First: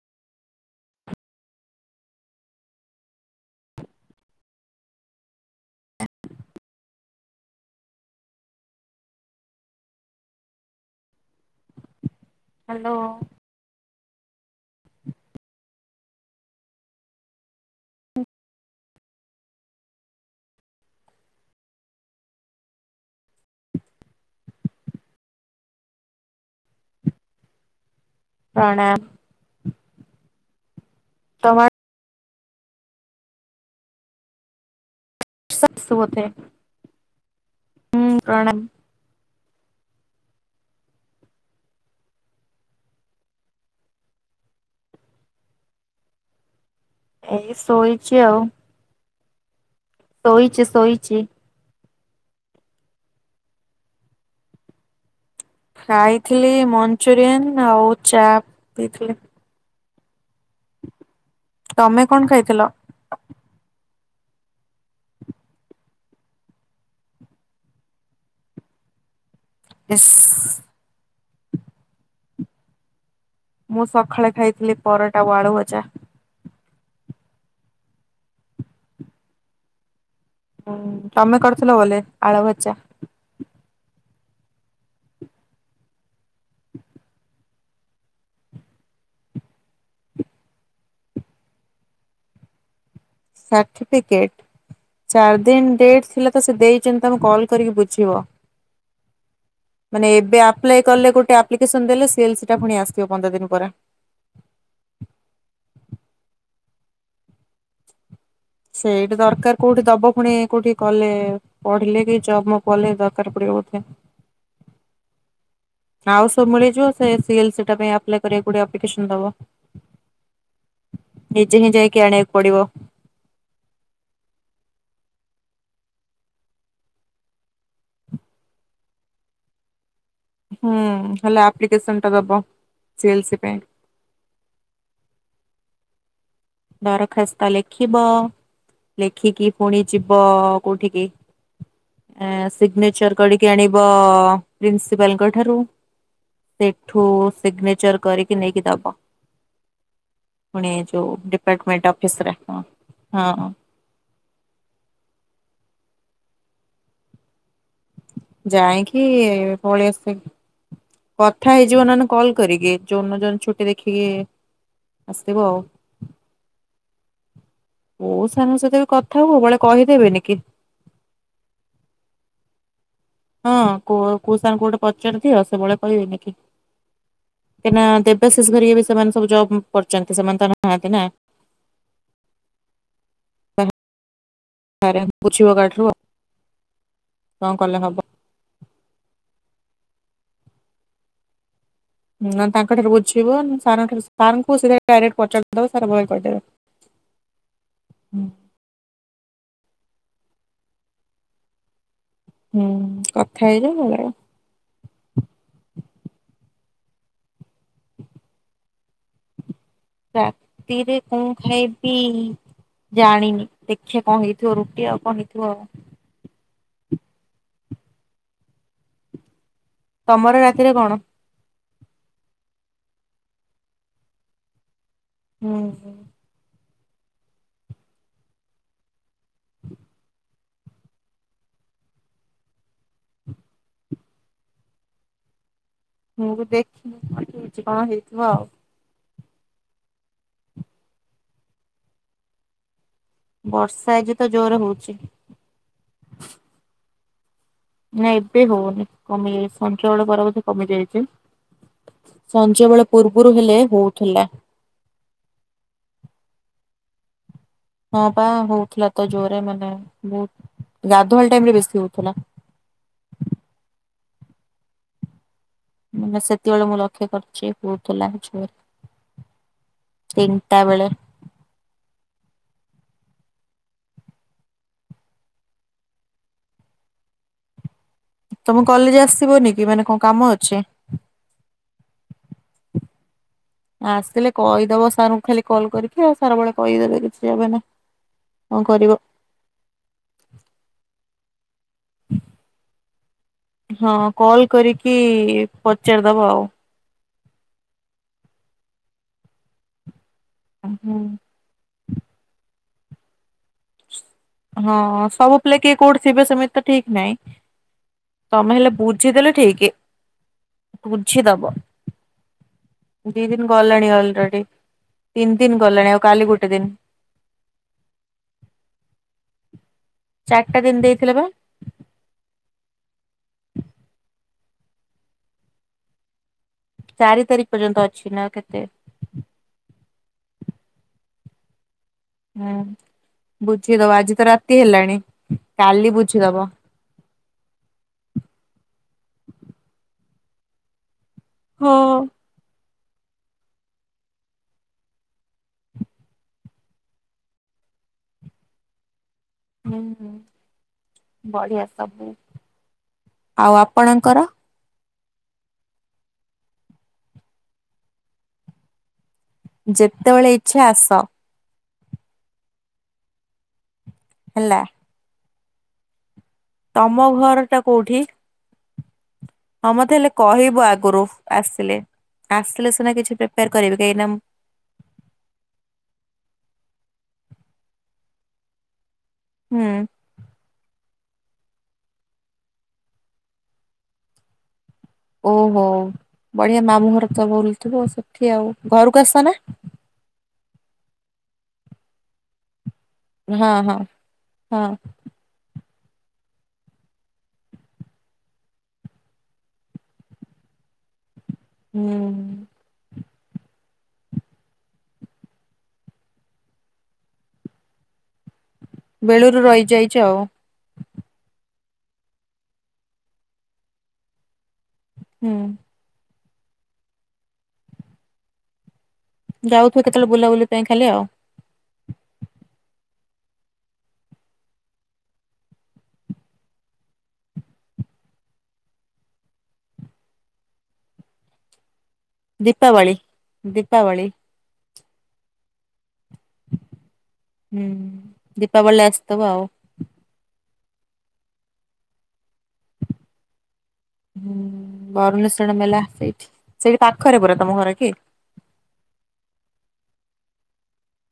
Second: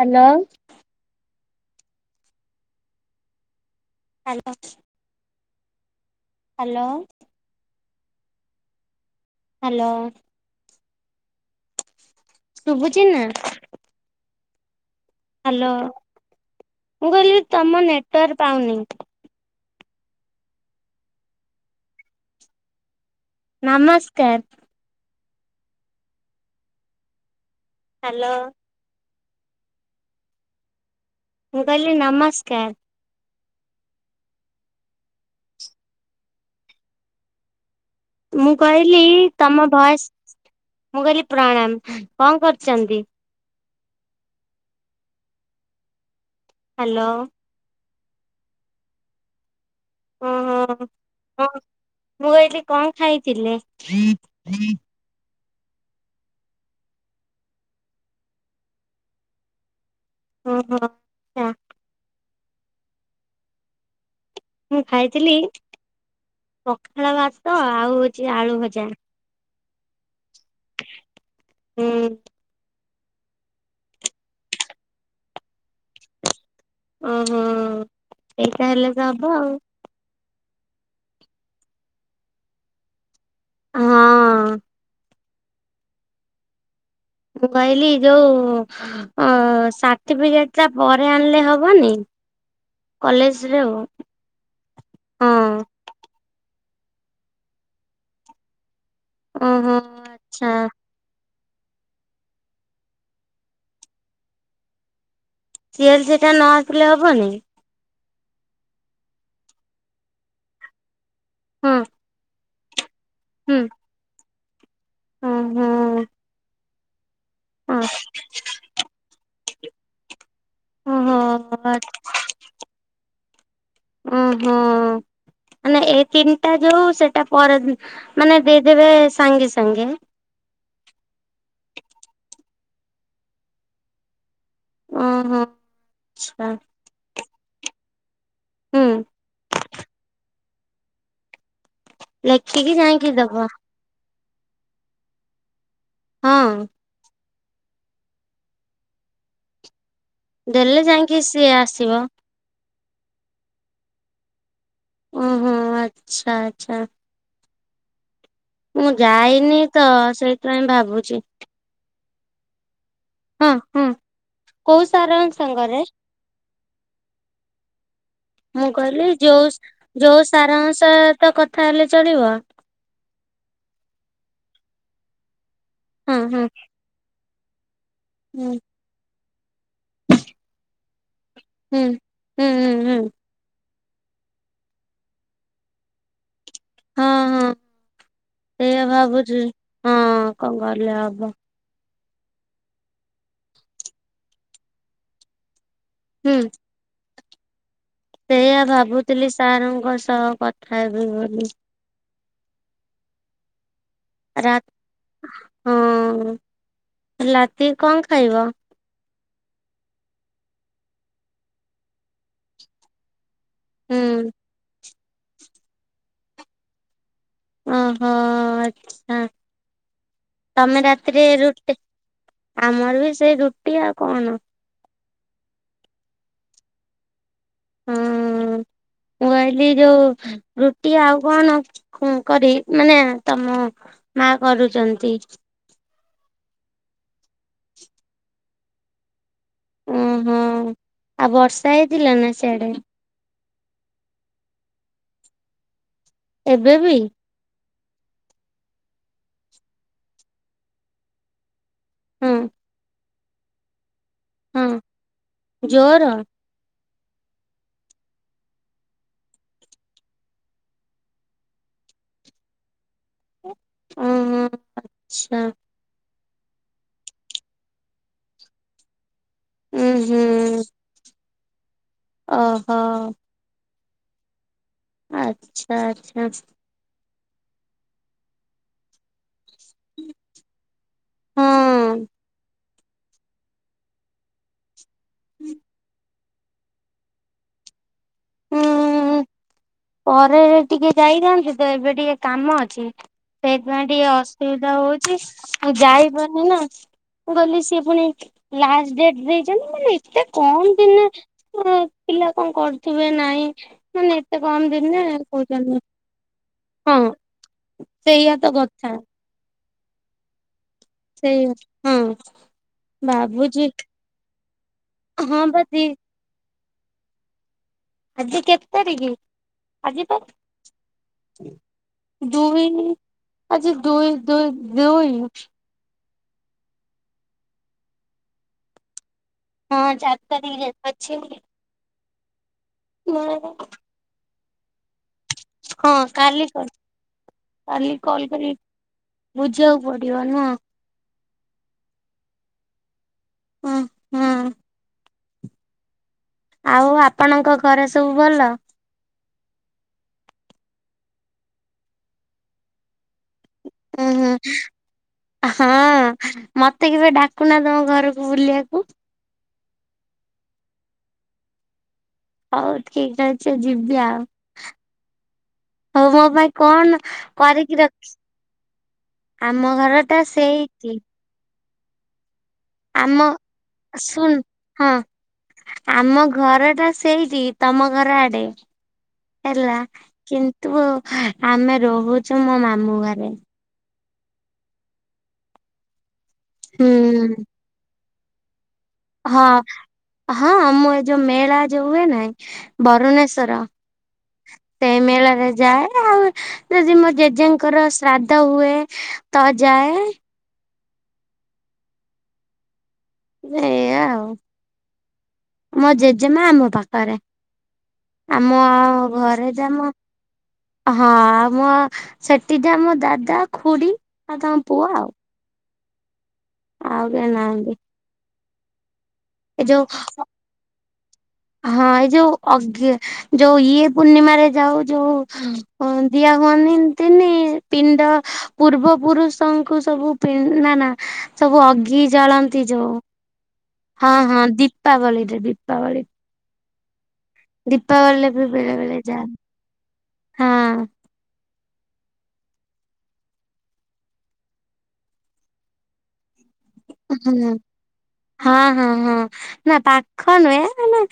Hello. Hello. Hello. Hello. Hello ଶୁବୁଚି ନା? Hello, ମୁଁ କଇଲି ତୋମ ନେଟୱାର୍ ପାଉନି। ନମସ୍କାର। ହାଲୋ। ପ୍ରଣାମ। ମୁଁ ତମ କଇଲି ନମସ୍କାର। ସତ୍ ସୁବତେ। ମୁଁ କଇଲି ତୋମ ଭଏସ୍, ମୁଁ କଇଲି ପ୍ରଣାମ, କଣ କରଚନ୍ତି? ହାଲୋ। ଏଇ ଶୋଇଚି ଆଉ। ହଁ, ଶୋଇଛି ହଁ, ଶୋଇଛି। ହଁ ମୁଁ କଇଲି କଣ ଖାଇଥିଲେ? ଖାଇଥିଲି ମଞ୍ଚୁରିଆନ୍ ଆଉ ଚା ପିଇଥିଲି। ଓହୋ। ତୋମେ କଣ ଖାଇଥିଲ? ମୁଁ ଖାଇଥିଲି ପଖାଳ ଭାତ ଆଉ ହଉଛି ଆଳୁ ଭଜା। ଇସ୍ ହୁଁ। ମୁଁ ସଖାଳେ ଖାଇଥିଲି ପରଟା ଓ ଆଳୁ ଭଜା। ଅଁ, ହଁ ଏଇଟା ହେଲେ ତ ହବ ଆଉ। ହୁଁ, ତୋମେ କରିଥିଲ ବୋଲେ ଆଳୁ ଭଜା? ହଁ। ମୁଁ କଇଲି ଯୋଉ ଅ, ସାଠିପିକେଟ୍ ଟା ପରେ ଆଣିଲେ ହବନି? କଲେଜରେ ଆଉ ସାଠିପିକେଟ୍ ଚାର୍ ହଁ ଦିନ୍ ଡେଟ୍ ଥିଲା। ତ ସେ ଦେଇଚନ୍ତି ତମେ କଲ୍ କରିକି ବୁଝିବ ଓହୋ ମାନେ ଏବେ ଆଚ୍ଛା ଆପ୍ଲାଏ ତ ତ କଲେ ଗୋଟେ ଆପ୍ଲିକେସନ୍ ଦେଲେ ସି ଏଲ୍ ସିଟା ପୁଣି ଆସିଅ ପନ୍ଦର୍ ଦିନ୍ ପରେ ସି ଏଲ୍ ସି ଟା ନ ଆସିଲେ ହବନି? ସେଇଟି ଦରକାର କୋଉଠି ଦବ ପୁଣି କୋଉଠି କଲେ ହଁ ପଢ଼ିଲେ କି ଜବ୍ ମୋ କଲେ ଦରକାର୍ ପଡ଼ିବ ହୁଁ ବୋଧେ ଓହୋ ଆଉ ସବୁ ମିଳିଯିବ ସେ ସି ଏଲ୍ ସି ଟା ପାଇଁ ଆପ୍ଲାଏ କରିବାକୁ ପଡ଼ିବ ଆପ୍ଲିକେସନ୍ ଦବ। ଓହୋ ନିଜେ ହିଁ ଯାଇକି ଆଣିଆକୁ ପଡ଼ିବ। ଓହୋ। ମାନେ ଏଇ ତିନ୍ ଟା ଯୋଉ ସେଟା ପରେ ମାନେ ଦେଇଦେବେ ସାଙ୍ଗେ ସାଙ୍ଗେ। ହୁଁ ହେଲା ଆପ୍ଲିକେଶନ୍ ଟା ଦେବ ସି ଏଲ୍ସି ପାଇଁ। ଓହୋ ଆଚ୍ଛା। ଦରଖାସ୍ତ ଲେଖିବ ହୁଁ ଲେଖିକି ପୁଣି ଯିବ ପୁଣି କୋଉଠିକି? ଆଁ ଲେଖିକି ଯାଇକି ସିଗ୍ନେଚର ଦବ କରିକି ଆଣି ପ ପ୍ରିନ୍ସିପାଲଙ୍କ ଠାରୁ ହଁ ସେଠୁ ସିଗ୍ନେଚର କରିଛି ନେଇକି ଦବ ପୁଣି ଦେଲେ ଯୋଉ ଯାଇକି ସିଏ ଆସିବ ସେରା କଣ ହଁ ଓହୋ ଆଚ୍ଛା ଆଛା। ଯାଇକି ଯାଇନି ତ ପଳେଇ ଆସି ସେଇଥିପାଇଁ ଭାବୁଛି କଥା ହେଇଯିବ ନହେଲେ କଲ କରିକି। ଯୋଉ ଯୋଉ ଦିନ ହଁ ଛୁଟି ହଁ ଦେଖିକି କୋଉ ସାରଙ୍କ ଆସିବ ଆଉ ସାଙ୍ଗରେ? କୋଉ ସାରଙ୍କ ମୁଁ ସହିତ ବି କହିଲି କଥା ହୁଅ ଯୋଉ ବଳେ କହିଦେବେନି ଯୋଉ କି ସାରଙ୍କ ସହିତ କଥା ହେଲେ ଚଳିବ। ହଁ କୁହ କୋଉ ସାରଙ୍କୁ ପଚାରି ଦିଅ ସେ ବଳେ ହଁ କହିବେନିକି ହଁ କାହିଁକିନା ଦେବ ବିଶେଷ ହୁଁ କରିକି ବି ସେମାନେ ସବୁ ଜବ୍ କରୁଛନ୍ତି ସେମାନେ ତ ନାହାନ୍ତି ନା। ହୁଁ ହୁଁ ହୁଁ ହୁଁ। ସାରେ ବୁଝିବ କାହାଠାରୁ କଣ କଲେ ହବ? ଏଇଆ ଭାବୁଛି ହଁ କଣ କଲେ ହବ? ନା ତାଙ୍କ ଠାରୁ ବୁଝିବ ସାରଙ୍କ ଠାରୁ ସାର୍ ଙ୍କୁ ସିଏ ଡାଇରେକ୍ଟ ପଚାରି ଦେବ ସାରେ ବଳେ ହୁଁ କହିଦେବେ। ଏଇଆ ଭାବୁଚି ଥିଲି ସାରଙ୍କ ସହ କଥା ହେବି ବୋଲି। ହୁଁ କଥା ହେଇଯାଅ ଭଲ। ରା ହଁ ଲାତିକି କଣ ଖାଇବ? ରାତିରେ କଣ ଖାଇବି ଜାଣିନି? ହୁଁ ଦେଖିବା କଣ ହେଇଥିବ ରୁଟି ଆଉ କଣ ହେଇଥିବ ଆଉ ଓହୋ ଆଚ୍ଛା ତମର ତମେ କଣ? ରାତିରେ ରୁଟି ଆମର ବି ସେଇ ରୁଟି ଆଉ କଣ? ହୁଁ। ହଁ ମୁଁ କହିଲି ଯୋଉ ରୁଟି ଆଉ କଣ କରି ମାନେ ତମ ମା କରୁଛନ୍ତି। ମୁଁ ବି ଦେଖ ଛ ହେଇଥିବ ଆଉ ହୁଁ ହୁଁ ଆଉ ବର୍ଷା ହେଇଥିଲା ନା ସେଆଡେ? ବର୍ଷା ଏଜି ତ ଜୋର ହଉଛି। ଏବେ ବି? ନା ଏବେ ହଉନି କମିଯାଇଛି ସଞ୍ଜ ପରବର୍ତ୍ତୀ କମି ଯାଇଛି। ହଁ ସଞ୍ଜ ବେଳେ ପୂର୍ବରୁ ହେଲେ ହଉଥିଲା। ହଁ ଜୋର ହଁ ପା ହଉଥିଲା ତ ଜୋରେ ମାନେ ବହୁତ ଗାଧୁଆବେଳ ଟାଇମରେ ବେଶୀ ହଉଥିଲା। ହଁ ହଁ ଆଛା। ମାନେ ସେତେବେଳେ ମୁଁ ଲକ୍ଷ୍ୟ କରିଛି ହଉଥିଲା ଜୋରେ। ହୁଁ ତିନିଟା ହୁଁ ବେଳେ ଓହ। ଆଚ୍ଛା ଆଚ୍ଛା। ତମ କଲେଜ ଆସିବନି କି ମାନେ କଣ କାମ ଅଛି? ହୁଁ। ଆସିଲେ କହିଦବ ସାରଙ୍କୁ ଖାଲି କଲ କରିକି ଆଉ ସାର ବେଳେ କହିଦେବେ କିଛି ହେବନି। କଁ କରିବ? ହୁଁ। ପରେ ଟିକେ ଯାଇଥାନ୍ତି ତ ଏବେ ଟିକେ କାମ ଅଛି। ସେଇଥିପାଇଁ ହଁ ଟିକେ କଲ୍ ଅସୁବିଧା କରିକି ହଉଛି ମୁଁ ପଚାରିଦବ ଆଉ ଯାଇପାରୁନି ନା। ମୁଁ ଗଲି ସିଏ ପୁଣି ଲାଷ୍ଟ ଡ଼େଟ୍ ଦେଇଛନ୍ତି ମାନେ ଏତେ କମ ହୁଁ। ଦିନି। ର ପିଲା କଣ କରୁଥିବେ ନାଇଁ ମାନେ ଏତେ କମ୍ ହଁ ଦିନିରେ ସବୁ ପିଲା କିଏ କହୁଛନ୍ତି କୋଉଠି ଥିବେ ସେମିତି ତ ଠିକ ନାହିଁ ହଁ। ସେଇଆ ତମେ ତ ହେଲେ କଥା। ବୁଝିଦେଲେ ଠିକ। ବୁଝିଦବ ସେଇଆ ହଁ ଦି ଦିନ ଭାବୁଛି ଗଲାଣି ଅଲରେଡ଼ି। ତିନି ହଁ ଦିନ ବା ଦି ଗଲାଣି ଆଉ କାଲି ଗୋଟେ ଦିନି। ଆଜି କେତ୍ ତାରିକି ଆଜି ତ ଚାରିଟା ଦିନ ଦେଇଥିଲେ ବା ଦୁଇ ନି ଆଜି ଦୁଇ ଦୁଇ ଦୁଇ ଚାରି ତାରିକ୍ ପର୍ଯ୍ୟନ୍ତ ଅଛି ନା କେତେ? ହଁ ଚାରତାରିକି ଯାଏ ଅଛି। ହୁଁ ହଁ ବୁଝିଦବ ଆଜି ତ ରାତି ହେଲାଣି କାଲି କାଲି ବୁଝିଦବ। କାଲି କଲ କରି ବୁଝିବାକୁ ପଡ଼ିବ ନୁଅଁ। ହଁ। ଉଁ ହଁ। ଆଉ ଆପଣଙ୍କ ଘରେ ସବୁ ଭଲ? ହୁଁ ହୁ ବଢ଼ିଆ ସବୁ ଆଉ ଉଁ ଆପଣଙ୍କର? ହୁଁ ହଁ ମତେ କେବେ ଡ଼ାକୁନା ତମ ଘରକୁ ବୁଲିବାକୁ। ଯେତେବେଳେ ଇଚ୍ଛା ଆସ। ହଉ ଠିକ ଅଛି ଯିବି ଆଉ। ହେଲା। ହଉ ମୋ ପାଇଁ ତମ କଣ ଘର ଟା କରିକି କୋଉଠି? ରଖି ହଁ ଆମ ମତେ ହେଲେ ଘରଟା କହିବ ସେଇଟି। ଆଗରୁ ଆସିଲେ ଆସିଲେ ସିନା କିଛି ଆମ ପ୍ରିପାୟାର କରିବି କାହିଁକିନା ମୁଁ ଶୁଣ ହଁ ଆମ ଘରଟା ସେଇଠି ତମ ଘର ଆଡ଼େ। ହେଲା ହୁଁ କିନ୍ତୁ ଆମେ ରୋହୁଛୁ ମୋ ମାମୁଁ ଘରେ। ଓହୋ ବଢ଼ିଆ ମାମୁଁ ଘର ତ ହୁଁ। ବୁଲୁଥିବ ସେଠି ଆଉ ଘରକୁ ଆସ ନା ହଁ ହଁ ମୁଁ ଏ ଯୋଉ ମେଳା ଯୋଉ ହୁଏ ନାଇଁ ହଁ ବରୁଣେଶ୍ୱର ହଁ ହଁ ସେଇ ମେଳାରେ ଯାଏ ଆଉ ଯଜି ମୋ ଜେଜେଙ୍କର ଶ୍ରାଦ୍ଧ ହୁଏ ତ ଯାଏ। ହୁଁ। ଏଇଆ ଆଉ। ମୋ ଜେଜେମା ଆମ ପାକାରେ ଆମ ବେଳୁରୁ ଘରେ ଯାମ ରହିଯାଇଛ ଆଉ ହଁ ଆମ ସେଠି ଯା ମୋ ଦାଦା ଖୁଡ଼ି ଆଉ ତାଙ୍କ ପୁଅ ଆଉ। ହୁଁ। ଆଉ କେଇ ନାହାଁନ୍ତି। ଯାଉଥିବ କେତେବେଳେ ବୁଲାବୁଲି ପାଇଁ ଖାଲି ଆଉ। ହଁ ଏଇ ଯୋଉ ଅଗ୍ୟେ ଯୋଉ ଇଏ ପୂର୍ଣ୍ଣିମାରେ ଯାଉ ଯୋଉ ଦିଆ ହୁଅନ୍ତିନି ପିଣ୍ଡ। ପୂର୍ବ ପୁରୁଷଙ୍କୁ ସବୁ ପି ନା ନା ସବୁ ଅଘି ଜାଳନ୍ତି ଯୋଉ। ଦେକ୍ ହଁ ହଁ ଦୀପାବଳିରେ ଦୀପାବଳି। ଦୀପାବଳିରେ ହୁଁ- ବି ବେଳେ ଦୀପାବଳିରେ ବେଳେ ଯାଏ ଆସିଥବ ଆଉ। ହଁ ହୁଁ ବରୁଣେଶଶ୍ଵର ମେଲା ସେଇଠି ସେଇ ପାଖରେ ପୁରା ହଁ ତମ ଘର କି? ହଁ- ହଁ -ହଁ ନା ପାଖ ନୁହେଁ ମାନେ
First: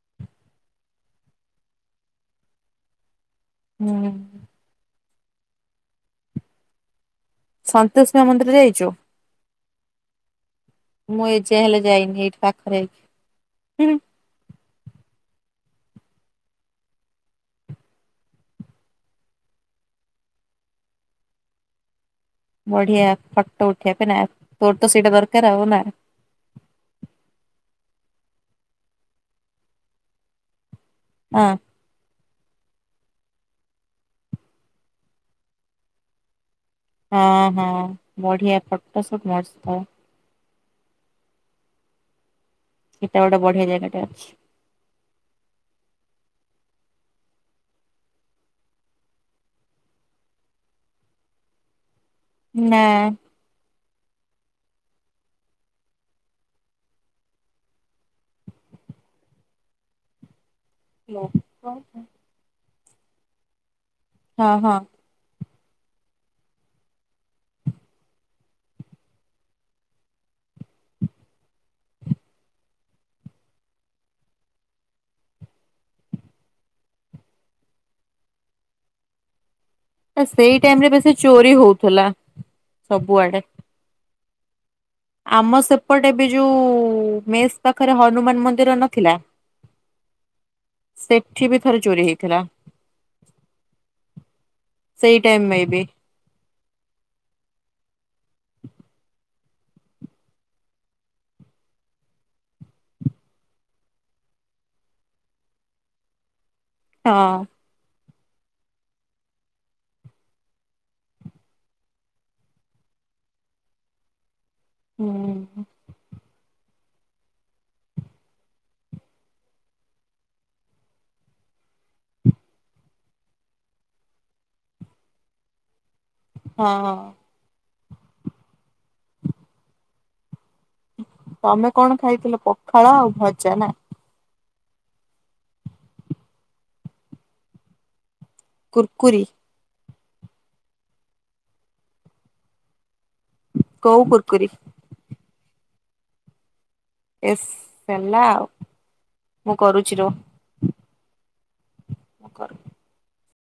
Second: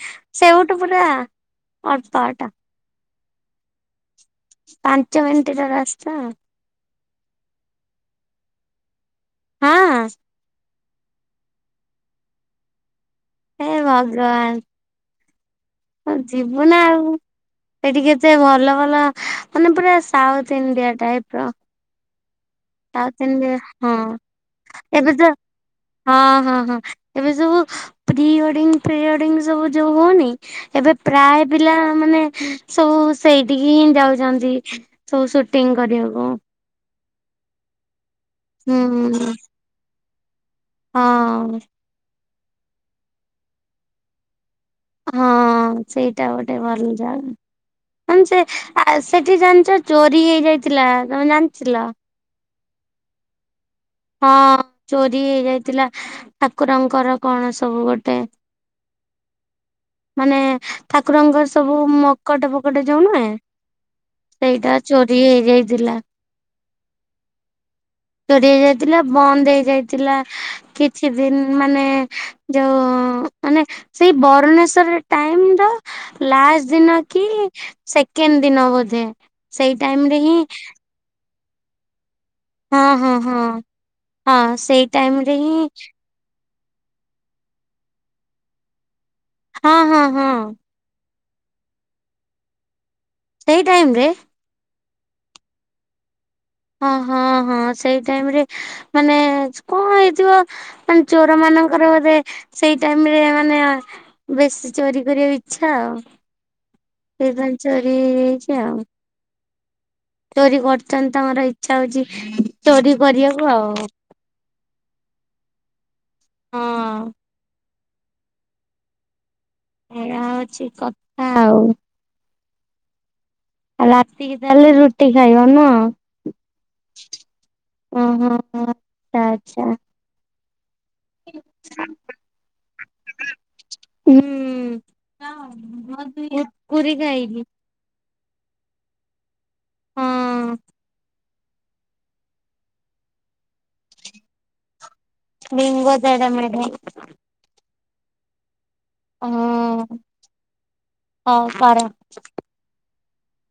ସେଉଠୁ ପୁରା ଅଳ୍ପ ବାଟ। ହୁଁ। ପାଞ୍ଚ ମିନିଟ୍ ର ରାସ୍ତା ଆଉ। ସନ୍ତୋଷୀ ମା ମନ୍ଦିର ଯାଇଚୁ? ହଁ। ମୁଁ ଏଯାଏଁ ହେଲେ ଯାଇନି ଏଇ ପାଖେରେ ହେଇକି। ହେ! ହୁଁ ଭଗବାନ୍। ହଁ- ଯିବୁ ନା ଆଉ। ସେଠି କେତେ ଭଲ ଭଲ ମାନେ ପୁରା ସାଉଥ୍ ଇଣ୍ଡିଆ ଟାଇପ୍ ର। ବଢିଆ ସାଉଥ ଇଣ୍ଡିଆ ଫଟୋ ଉଠେବା ହଁ ପାଇଁ ନା ତୋର୍ ତ ସେଇଟା ଦରକାର୍ ଆଉ ନା। ହଁ- ହଁ -ହଁ ଏବେ ସବୁ ପ୍ରି ୱେଡିଙ୍ଗ୍ ପ୍ରେ ୱେଡିଙ୍ଗ୍ ସବୁ ଯଉ ହଉନି ଏବେ ପ୍ରାୟ ହଁ ପିଲା ମାନେ ସବୁ ସେଇଠିକି ହିଁ ଯାଉଚନ୍ତି ସବୁ ସୁଟିଂ କରିବାକୁ। ହଁ- ହଁ ବଢିଆ ଫୋଟୋସୁଟ୍ ହୁଁ ମସ୍ତ୍ ପୁରା। ହଁ। ହେଟା ଗୋଟେ ବଢିଆ ଜାଗାଟେ ଅଛି। ହଁ ସେଇଟା ଗୋଟେ ଭଲ୍ ଜାଗା। ମାନେ ସେ ସେଠି ଜାଣିଚ ଚୋରି ହେଇଯାଇଥିଲା -ତମେ ଜାଣିଥିଲ? ନା। ହଁ- ଚୋରି ହେଇଯାଇଥିଲା। ଠାକୁରଙ୍କର କଣ ସବୁ ଗୋଟେ- ମାନେ ହଁ ଠାକୁରଙ୍କର ସବୁ ମକଟ ଫକଟ ଯଉ ନୁହେଁ ହଁ ସେଇଟା ଚୋର୍ ରି ହେଇଯାଇଥିଲା। ଚୋରି ହେଇଯାଇଥିଲା ବନ୍ଦ୍ ହେଇଯାଇଥିଲା କିଛି ଦିନ୍ ମାନେ ଯଉ ମାନେ ସେଇ ବରଣେଶ୍ଵର ରେ ଟାଇମ୍ ଦା ଲାଷ୍ଟ୍ ଦିନ କି ସେକେଣ୍ଡ୍ ଦିନ ବୋଧେ। ସେଇ ଟାଇମ୍ ଆ-ସେଇ ଟାଇମ୍ ରେ ବେଶୀ ଚୋରି ହଉଥିଲା। ହଁ -ହଁ- ସବୁଆଡେ। ହଁ -ହଁ ସେଇ ଟାଇମ ରେ ଆମ ହିଁ ସେପଟେ ଏବେ ଯଉ ମେସ୍ ପାଖରେ ହନୁମାନ ମନ୍ଦିର ନଥିଲା ହଁ- ହଁ- ହଁ। ସେଠି ବି ଥରେ ଚୋରି ହେଇଥିଲା। ସେଇ ଟାଇମ୍ ରେ ସେଇ ଟାଇମ୍ ମେ ବି। ହଁ- ହଁ -ହଁ ସେଇ ଟାଇମ୍ ରେ ମାନେ କଣ ହେଇଥିବ ମାନେ ଚୋର ମାନଙ୍କର ବୋଧେ ସେଇ ଟାଇମ୍ ରେ ମାନେ ବେଶୀ ଚୋରି କରିବାକୁ ଇଚ୍ଛା ଆଉ ହଁ। ସେଇପାଇଁ ଚୋରି ହେଇଯାଇଚି ଆଉ। ଚୋରି କରୁଚନ୍ତି ତାଙ୍କର ଇଚ୍ଛା ହଉଚି ଚୋରି କରିବାକୁ ଆଉ। ହୁଁ। ହଁ। ହେଇଆ ହଉଚି କଥା ଆଉ। ଆଉ ରାତିିକି ତାହେଲେ ରୁଟି ଖାଇବ ନୁହଁ? ହଁ -ହଁ। ଉଁ -ହୁଁ -ହୁଁ- ହୁଁ ଆଚ୍ଛା। ତମେ କଣ ଖାଇଥିଲ -ପଖାଳ ଆଉ ଭଜା ନା? ହୁଁ ମୁଁ ପୁରି ଖାଇଲି। କୁର୍ କୁରି। ହଁ। କୋଉ କୁର୍ କୁରି? Bingo ଟେଡେ mayday. ଇସ୍ ହେଲା ଆଉ। ମୁଁ ହଁ କରୁଛି ରୁହ ହ ପାର କର।